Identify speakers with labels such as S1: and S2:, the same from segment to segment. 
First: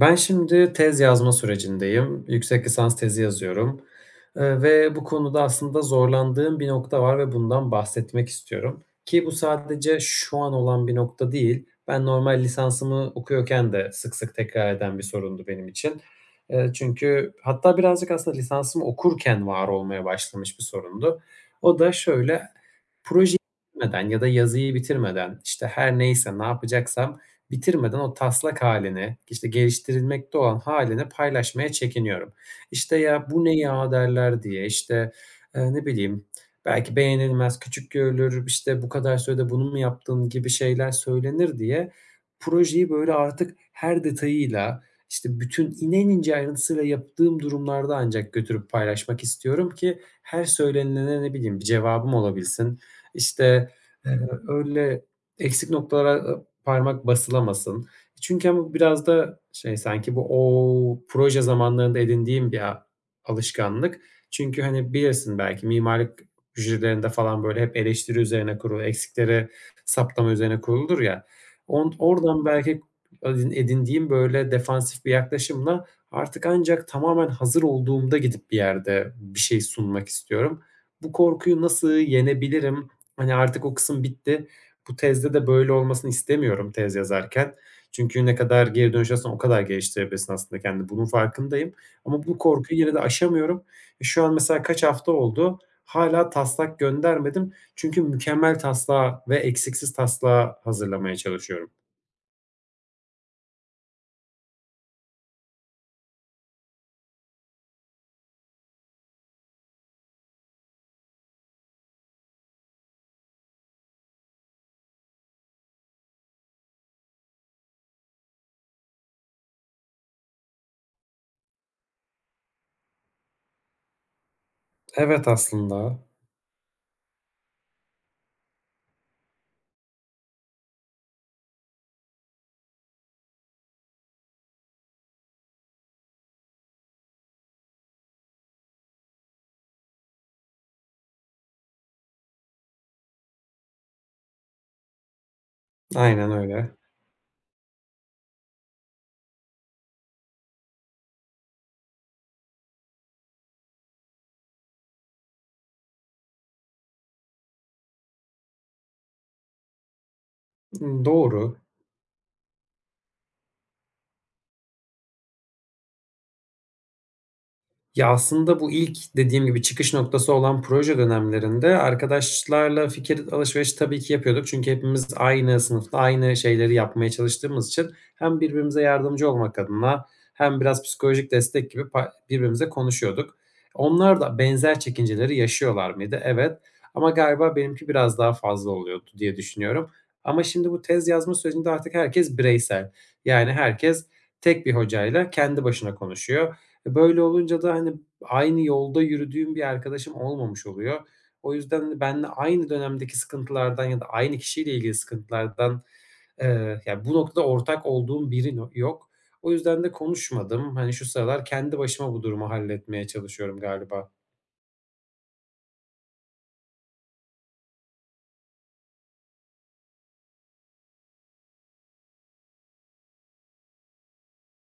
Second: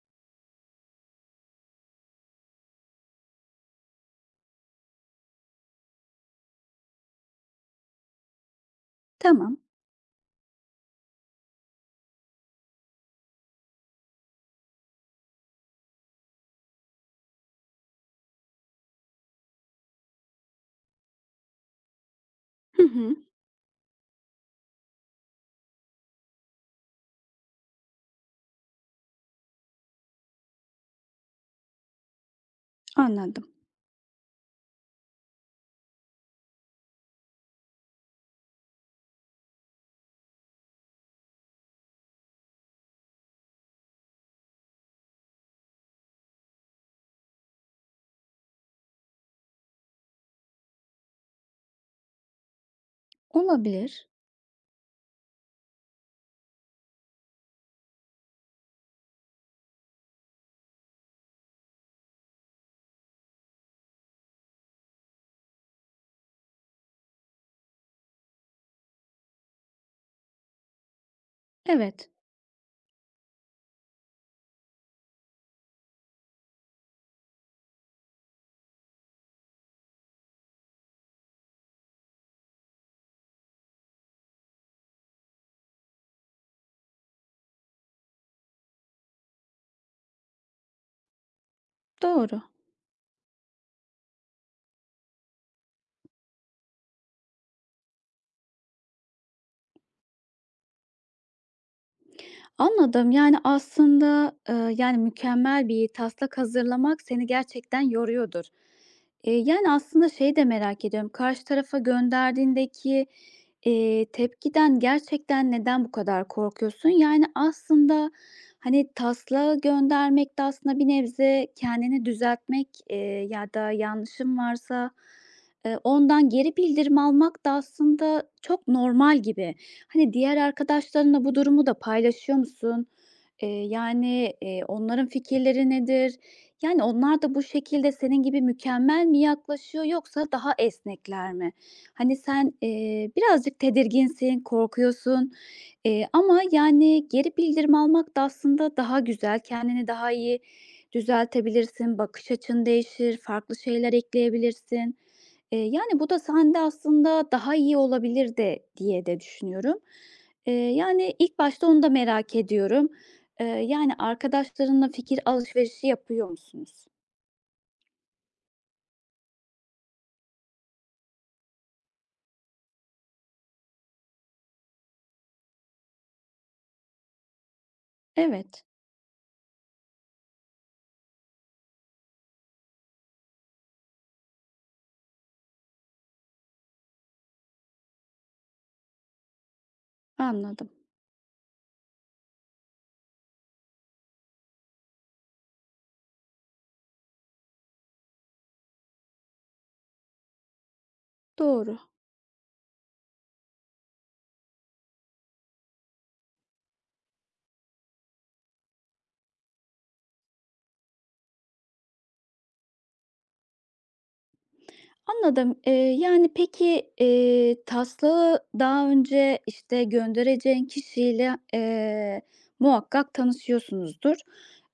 S1: Ben şimdi tez yazma sürecindeyim. Yüksek lisans tezi yazıyorum, ve bu konuda aslında zorlandığım bir nokta var ve bundan bahsetmek istiyorum ki bu
S2: Tamam.
S1: sadece şu an olan bir nokta değil. Ben normal lisansımı okuyorken de sık sık tekrar eden bir sorundu benim için. Çünkü hatta birazcık aslında lisansımı okurken var olmaya başlamış bir sorundu. O da şöyle:
S2: Hı hı.
S1: projeyi bitirmeden ya da yazıyı bitirmeden, işte, her neyse, ne yapacaksam bitirmeden o taslak halini, işte, geliştirilmekte olan halini paylaşmaya çekiniyorum. İşte, "Ya,
S2: Anladım.
S1: bu ne ya?" derler diye, işte, ne bileyim, belki beğenilmez, küçük görülür, işte, "Bu kadar sürede bunu mu yaptın?" gibi şeyler söylenir diye projeyi, böyle, artık her detayıyla, işte, bütün inen ince ayrıntısıyla yaptığım durumlarda ancak götürüp paylaşmak istiyorum ki her söylenilene, ne bileyim, bir cevabım olabilsin. İşte,
S2: Olabilir.
S1: eee, öyle eksik noktalara parmak basılamasın. Çünkü ama biraz da şey, sanki bu o proje zamanlarında edindiğim bir alışkanlık. Çünkü, hani, bilirsin belki mimarlık jürilerinde falan böyle hep eleştiri üzerine kurulu, eksikleri saptama üzerine kuruludur ya. On
S2: Evet,
S1: oradan belki edindiğim böyle defansif bir yaklaşımla artık ancak tamamen hazır olduğumda gidip bir yerde bir şey sunmak istiyorum. Bu korkuyu nasıl yenebilirim? Hani, artık o kısım bitti. Bu tezde de böyle olmasını istemiyorum tez yazarken. Çünkü ne kadar geri dönüş alırsan o kadar geliştirebilirsin aslında kendini. Bunun farkındayım ama bu
S2: doğru.
S1: korkuyu yine de aşamıyorum. E, şu an mesela kaç hafta oldu, hala taslak göndermedim. Çünkü mükemmel taslağı ve eksiksiz taslağı hazırlamaya çalışıyorum.
S2: Anladım. Mükemmel bir taslak hazırlamak seni gerçekten yoruyordur. Aslında şeyi de merak ediyorum, karşı tarafa gönderdiğindeki, tepkiden gerçekten neden bu kadar korkuyorsun? Taslağı göndermek de aslında bir nebze kendini düzeltmek, ya da yanlışım varsa.
S1: Evet, aslında.
S2: Ondan geri bildirim almak da aslında çok normal gibi. Hani, diğer arkadaşlarınla bu durumu da paylaşıyor musun? Onların fikirleri nedir? Yani, onlar da bu şekilde senin gibi mükemmel mi yaklaşıyor yoksa daha esnekler mi? Hani, sen birazcık tedirginsin, korkuyorsun,
S1: Aynen
S2: ama,
S1: öyle.
S2: yani, geri bildirim almak da aslında daha güzel. Kendini daha iyi düzeltebilirsin, bakış açın değişir, farklı şeyler ekleyebilirsin. Bu da sende aslında daha iyi olabilirdi diye de düşünüyorum. İlk
S1: Doğru.
S2: başta onu da merak ediyorum. Arkadaşlarınla fikir alışverişi yapıyor musunuz?
S1: Ya, aslında bu ilk dediğim gibi çıkış noktası olan proje dönemlerinde arkadaşlarla fikir alışverişi tabii ki yapıyorduk. Çünkü hepimiz aynı sınıfta aynı şeyleri yapmaya çalıştığımız için hem
S2: Evet,
S1: birbirimize yardımcı olmak adına hem biraz psikolojik destek gibi birbirimize konuşuyorduk. Onlar da benzer çekinceleri yaşıyorlar mıydı? Evet, ama galiba benimki biraz daha fazla oluyordu diye düşünüyorum. Ama
S2: anladım.
S1: şimdi bu tez yazma sürecinde artık herkes bireysel. Yani herkes tek bir hocayla kendi başına konuşuyor. E, böyle olunca da, hani, aynı yolda yürüdüğüm bir arkadaşım olmamış oluyor. O
S2: Doğru.
S1: yüzden benimle aynı dönemdeki sıkıntılardan ya da aynı kişiyle ilgili sıkıntılardan, ya, bu noktada ortak olduğum biri yok. O yüzden de konuşmadım. Hani, şu sıralar kendi başıma bu durumu halletmeye çalışıyorum galiba.
S2: Anladım. Taslağı daha önce, işte, göndereceğin kişiyle, muhakkak tanışıyorsunuzdur.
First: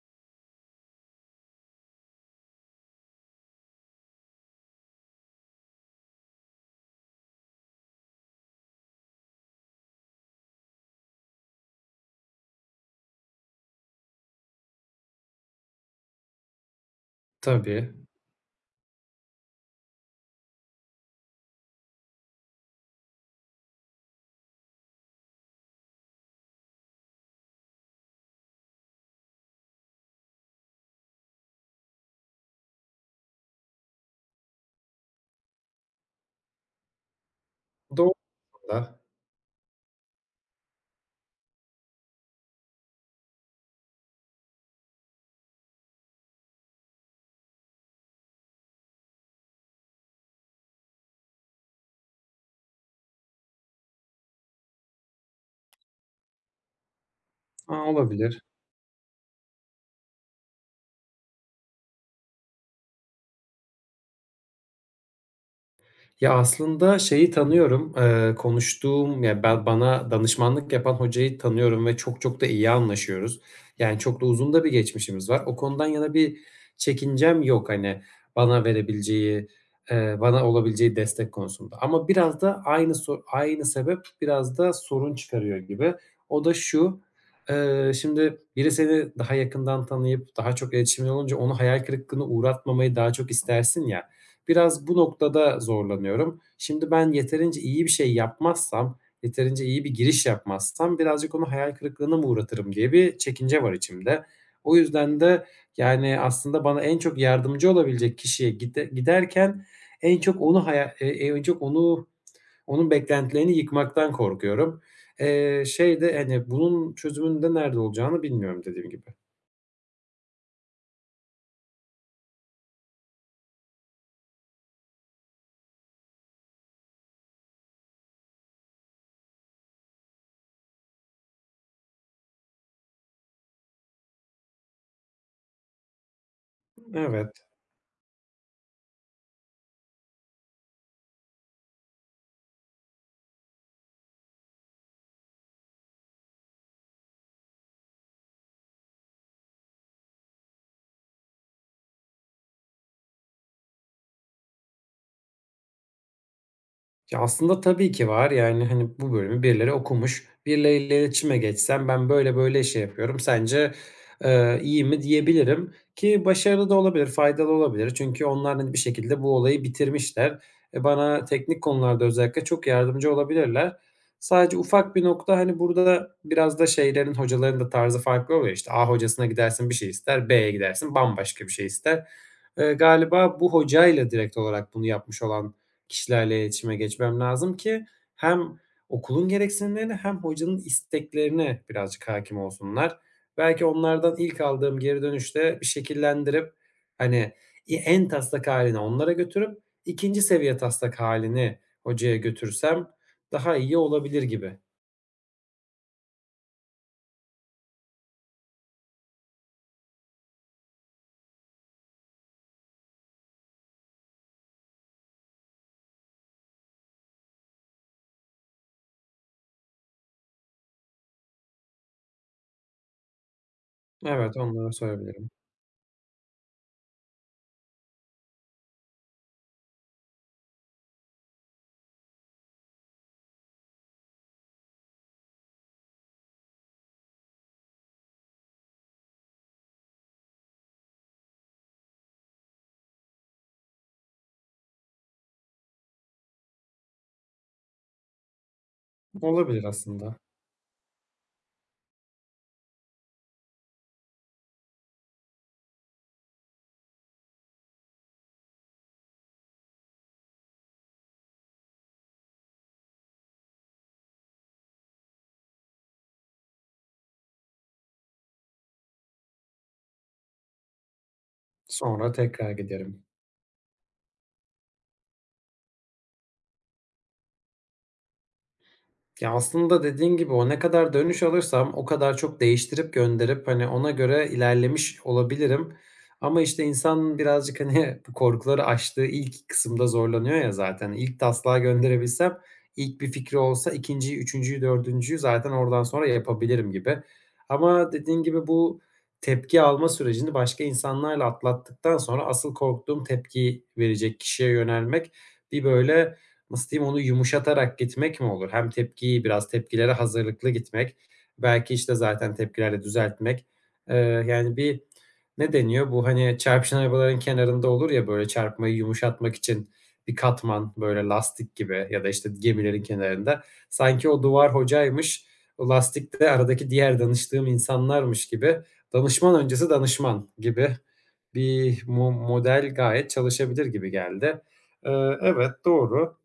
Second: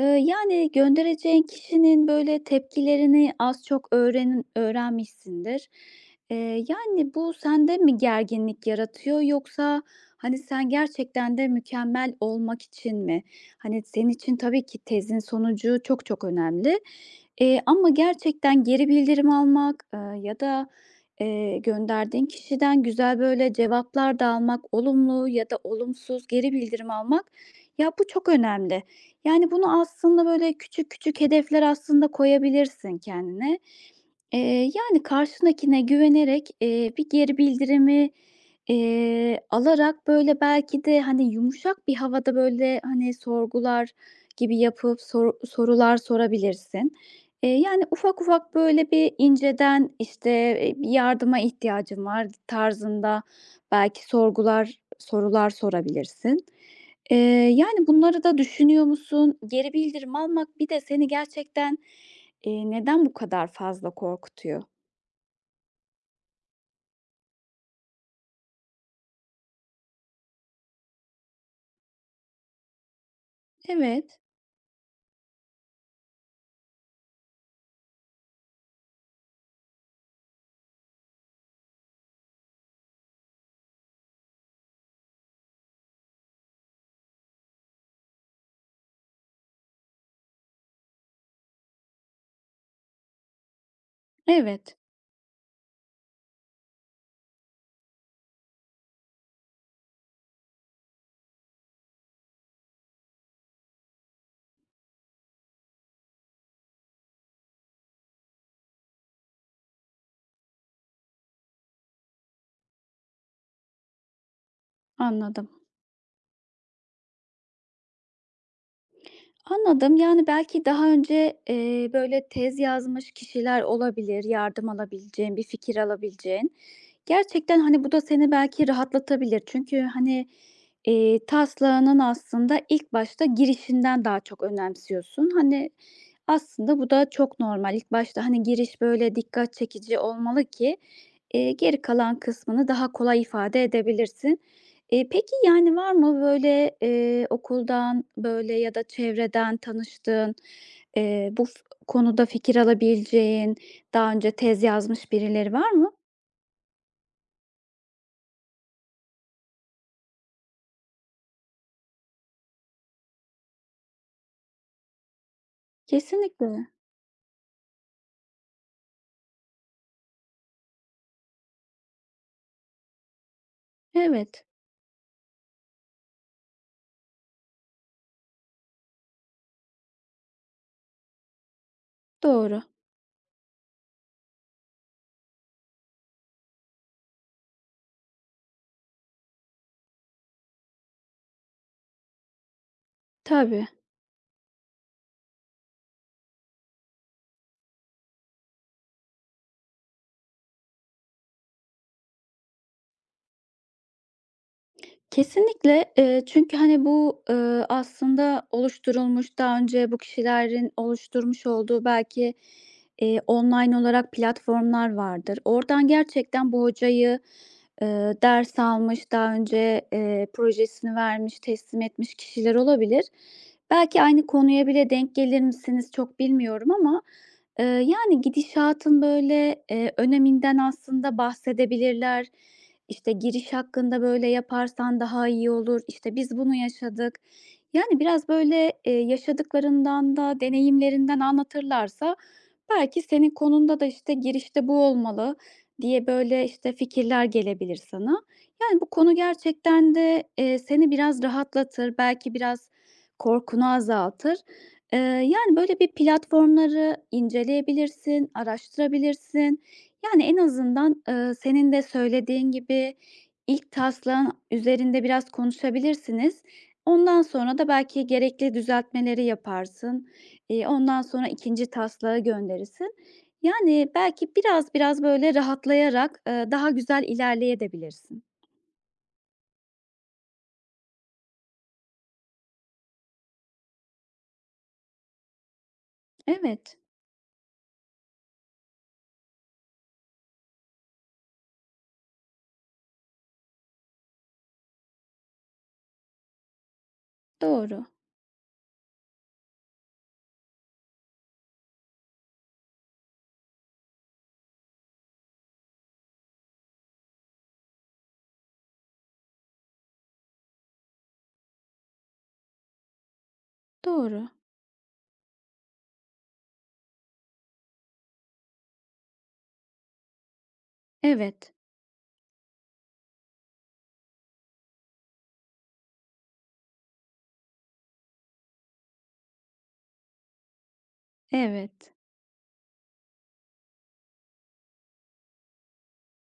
S2: Göndereceğin kişinin, böyle, tepkilerini az çok öğrenmişsindir. Bu sende mi gerginlik yaratıyor yoksa, hani, sen gerçekten de mükemmel olmak için mi? Hani, senin için tabii ki tezin sonucu çok çok önemli. Ama
S1: Tabii.
S2: gerçekten geri bildirim almak, ya da, gönderdiğin kişiden güzel böyle cevaplar da almak, olumlu ya da olumsuz geri bildirim almak, ya, bu çok önemli. Yani, bunu aslında böyle küçük küçük hedefler aslında koyabilirsin kendine. Karşındakine güvenerek, bir geri bildirimi,
S1: Doğru da.
S2: eee, alarak, böyle, belki de, hani, yumuşak bir havada, böyle, hani, sorgular gibi yapıp sorular sorabilirsin. Ufak ufak, böyle, bir inceden, işte, "Bir yardıma ihtiyacım var." tarzında belki sorular sorabilirsin. Eee,
S1: A,
S2: Bunları da
S1: olabilir.
S2: düşünüyor musun? Geri bildirim almak bir de seni gerçekten. Neden bu kadar fazla korkutuyor?
S1: Ya, aslında şeyi tanıyorum, konuştuğum, ya, ben bana danışmanlık yapan hocayı tanıyorum ve çok çok da iyi anlaşıyoruz. Yani,
S2: Evet,
S1: çok da uzun da bir geçmişimiz var. O konudan yana bir çekincem yok, hani, bana verebileceği, bana olabileceği destek konusunda. Ama biraz da aynı sebep biraz da sorun çıkarıyor gibi. O da şu, şimdi biri seni daha yakından tanıyıp daha çok iletişimin olunca onu hayal kırıklığına uğratmamayı daha çok istersin ya.
S2: evet,
S1: Biraz bu noktada zorlanıyorum. Şimdi ben yeterince iyi bir şey yapmazsam, yeterince iyi bir giriş yapmazsam birazcık onu hayal kırıklığına mı uğratırım diye bir çekince var içimde. O yüzden de, yani, aslında bana en çok yardımcı olabilecek kişiye giderken en çok onu onun beklentilerini yıkmaktan korkuyorum.
S2: anladım.
S1: Şey de, hani, bunun çözümünde nerede olacağını bilmiyorum dediğim gibi.
S2: Anladım. Yani, belki daha önce, böyle tez yazmış kişiler olabilir, yardım alabileceğin, bir fikir alabileceğin. Gerçekten, hani, bu da seni belki rahatlatabilir. Çünkü, hani, taslağının aslında ilk başta girişinden daha çok önemsiyorsun. Hani, aslında bu da çok
S1: Evet.
S2: normal. İlk başta, hani, giriş böyle dikkat çekici olmalı ki, geri kalan kısmını daha kolay ifade edebilirsin. Var mı böyle, okuldan, böyle, ya da çevreden tanıştığın, bu konuda fikir alabileceğin, daha önce tez yazmış birileri var mı?
S1: Ya, aslında tabii ki var. Yani, hani, bu bölümü birileri okumuş. Birileriyle iletişime geçsem, "Ben böyle böyle şey yapıyorum, sence, iyi mi?" diyebilirim ki
S2: Kesinlikle.
S1: başarılı da olabilir, faydalı olabilir. Çünkü onlar, hani, bir şekilde bu olayı bitirmişler. E, bana teknik konularda özellikle çok yardımcı olabilirler.
S2: Evet,
S1: Sadece ufak bir nokta, hani, burada biraz da şeylerin, hocaların da tarzı farklı oluyor. İşte, A hocasına gidersin bir şey ister, B'ye gidersin bambaşka bir şey ister.
S2: doğru.
S1: Galiba bu hocayla direkt olarak bunu yapmış olan kişilerle iletişime geçmem lazım ki hem okulun gereksinimlerine hem hocanın isteklerine birazcık hâkim olsunlar. Belki
S2: Tabii.
S1: onlardan ilk aldığım geri dönüşte şekillendirip, hani, i en taslak hâlini onlara götürüp ikinci seviye taslak hâlini hocaya götürsem daha iyi olabilir gibi.
S2: Kesinlikle, çünkü, hani, bu, aslında oluşturulmuş, daha önce bu kişilerin oluşturmuş olduğu belki, online olarak platformlar vardır. Oradan gerçekten bu hocayı, ders almış, daha önce, projesini vermiş, teslim etmiş kişiler olabilir. Belki aynı
S1: Evet,
S2: konuya
S1: onlara
S2: bile denk
S1: sorabilirim.
S2: gelir misiniz çok bilmiyorum ama, yani gidişatın böyle, öneminden aslında bahsedebilirler. İşte, "Giriş hakkında böyle yaparsan daha iyi olur." İşte, "Biz bunu yaşadık." Yani, biraz böyle, yaşadıklarından da deneyimlerinden anlatırlarsa belki senin konunda da, işte, "Girişte bu olmalı." diye, böyle, işte, fikirler gelebilir sana. Yani, bu konu
S1: Olabilir
S2: gerçekten
S1: aslında.
S2: de, seni biraz rahatlatır, belki biraz korkunu azaltır. Böyle bir platformları inceleyebilirsin, araştırabilirsin. Yani, en azından, senin de söylediğin gibi ilk taslağın üzerinde biraz konuşabilirsiniz. Ondan sonra da belki gerekli düzeltmeleri yaparsın. Ondan sonra ikinci
S1: Sonra
S2: taslağı
S1: tekrar
S2: gönderirsin.
S1: giderim.
S2: Yani, belki biraz böyle rahatlayarak, daha güzel ilerleyebilirsin.
S1: Ya, aslında dediğin gibi o ne kadar dönüş alırsam o kadar çok değiştirip gönderip, hani, ona göre ilerlemiş olabilirim. Ama, işte,
S2: Evet,
S1: insan birazcık, hani, bu korkuları aştığı ilk kısımda zorlanıyor ya zaten. İlk taslağı gönderebilsem, ilk bir fikri olsa 2.'yi, 3.'yü, 4.'yü zaten oradan sonra yapabilirim gibi.
S2: doğru,
S1: Ama dediğin gibi bu tepki alma sürecini başka insanlarla atlattıktan sonra asıl korktuğum tepki verecek kişiye yönelmek bir böyle, nasıl diyeyim, onu yumuşatarak gitmek mi olur? Hem tepkiyi biraz tepkilere hazırlıklı gitmek, belki, işte, zaten tepkilerle düzeltmek. Eee,
S2: doğru.
S1: Yani, bir ne deniyor? Bu, hani, çarpışan arabaların kenarında olur ya, böyle, çarpmayı yumuşatmak için bir katman, böyle,
S2: Evet,
S1: lastik gibi ya da, işte, gemilerin kenarında. Sanki o duvar hocaymış, o lastik de aradaki diğer danıştığım insanlarmış gibi, danışman öncesi danışman gibi bir
S2: evet,
S1: model gayet çalışabilir gibi geldi. Evet, doğru.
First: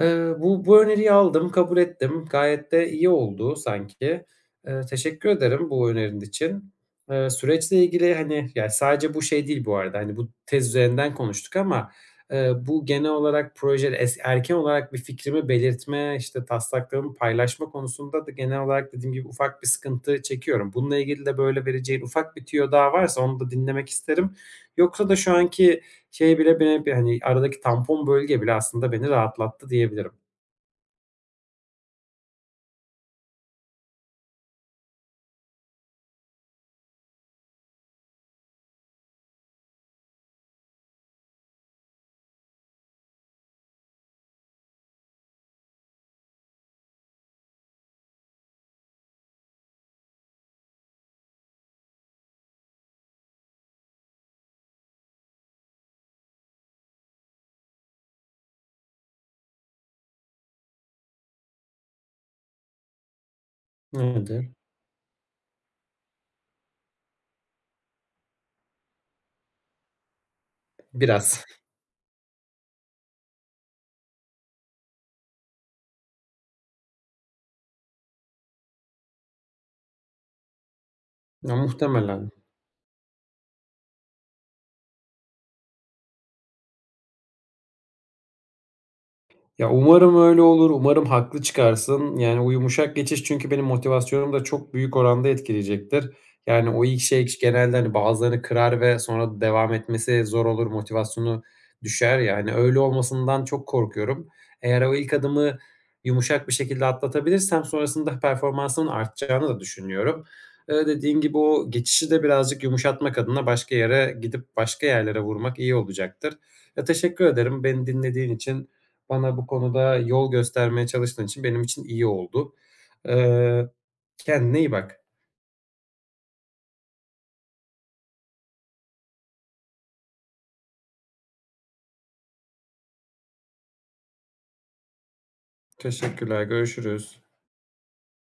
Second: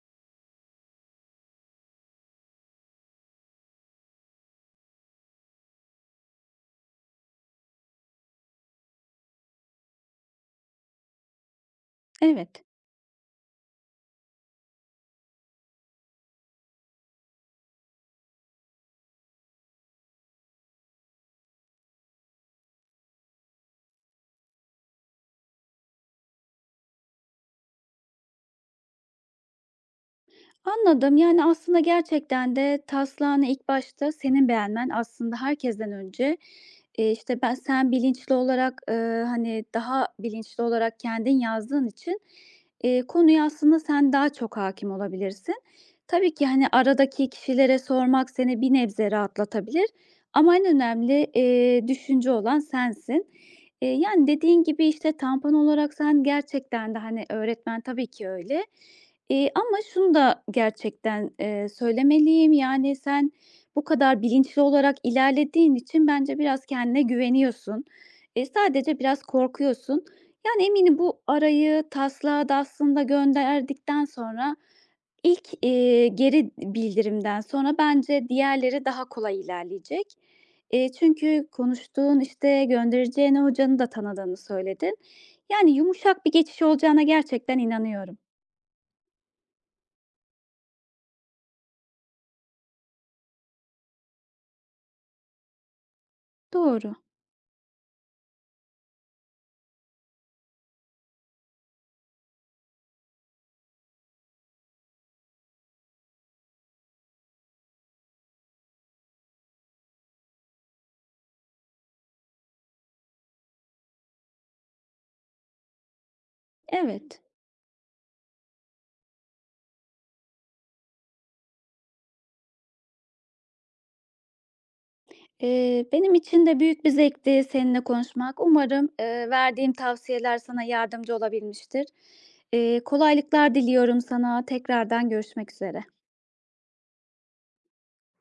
S1: Bu öneriyi aldım, kabul ettim. Gayet de iyi oldu sanki. Teşekkür ederim bu önerin için. Süreçle ilgili, hani, yani sadece bu şey değil bu arada, hani, bu tez üzerinden konuştuk ama,
S2: evet.
S1: bu genel olarak proje es erken olarak bir fikrimi belirtme, işte, taslaklarımı paylaşma konusunda da genel olarak dediğim gibi ufak bir sıkıntı çekiyorum. Bununla ilgili de böyle vereceğin ufak bir tüyo daha varsa onu da dinlemek isterim. Yoksa da şu anki şey bile beni, hani, aradaki tampon bölge bile aslında beni rahatlattı diyebilirim.
S2: Anladım. Yani, aslında gerçekten de taslağını ilk başta senin beğenmen aslında herkesten önce, işte, sen bilinçli olarak, hani, daha bilinçli olarak kendin yazdığın için, konuya aslında sen daha çok hakim olabilirsin. Tabii ki, hani, aradaki kişilere sormak seni bir nebze rahatlatabilir ama en önemli, düşünce olan sensin. Dediğin gibi, işte, tampon olarak sen gerçekten de, hani, öğretmen tabii ki öyle. Ama şunu da gerçekten, söylemeliyim, yani, sen bu kadar
S1: Nedir?
S2: bilinçli olarak ilerlediğin için bence biraz kendine güveniyorsun. Sadece biraz korkuyorsun. Yani, eminim bu
S1: Biraz.
S2: arayı taslağı da aslında gönderdikten sonra ilk, geri bildirimden sonra bence diğerleri daha kolay ilerleyecek. Çünkü
S1: Ya,
S2: konuştuğun,
S1: muhtemelen.
S2: işte, göndereceğin hocanı da tanıdığını söyledin. Yani, yumuşak bir geçiş olacağına gerçekten inanıyorum.
S1: Ya, umarım öyle olur, umarım haklı çıkarsın. Yani, o yumuşak geçiş çünkü benim motivasyonumu da çok büyük oranda etkileyecektir. Yani, o
S2: Doğru.
S1: ilk şey genelde, hani, bazılarını kırar ve sonra devam etmesi zor olur, motivasyonu düşer. Yani öyle olmasından çok korkuyorum. Eğer o ilk adımı yumuşak bir şekilde atlatabilirsem sonrasında performansımın artacağını da düşünüyorum. Dediğin gibi o geçişi de birazcık yumuşatmak adına başka yere gidip başka yerlere vurmak iyi olacaktır. Ya,
S2: Evet.
S1: teşekkür ederim. Beni dinlediğin için. Bana bu konuda yol göstermeye çalıştığın için benim için iyi oldu. Eee, Kendine iyi bak.
S2: Benim için de büyük bir zevkti seninle konuşmak. Umarım, verdiğim tavsiyeler sana yardımcı olabilmiştir. Kolaylıklar diliyorum sana. Tekrardan görüşmek üzere.
S1: Teşekkürler, görüşürüz.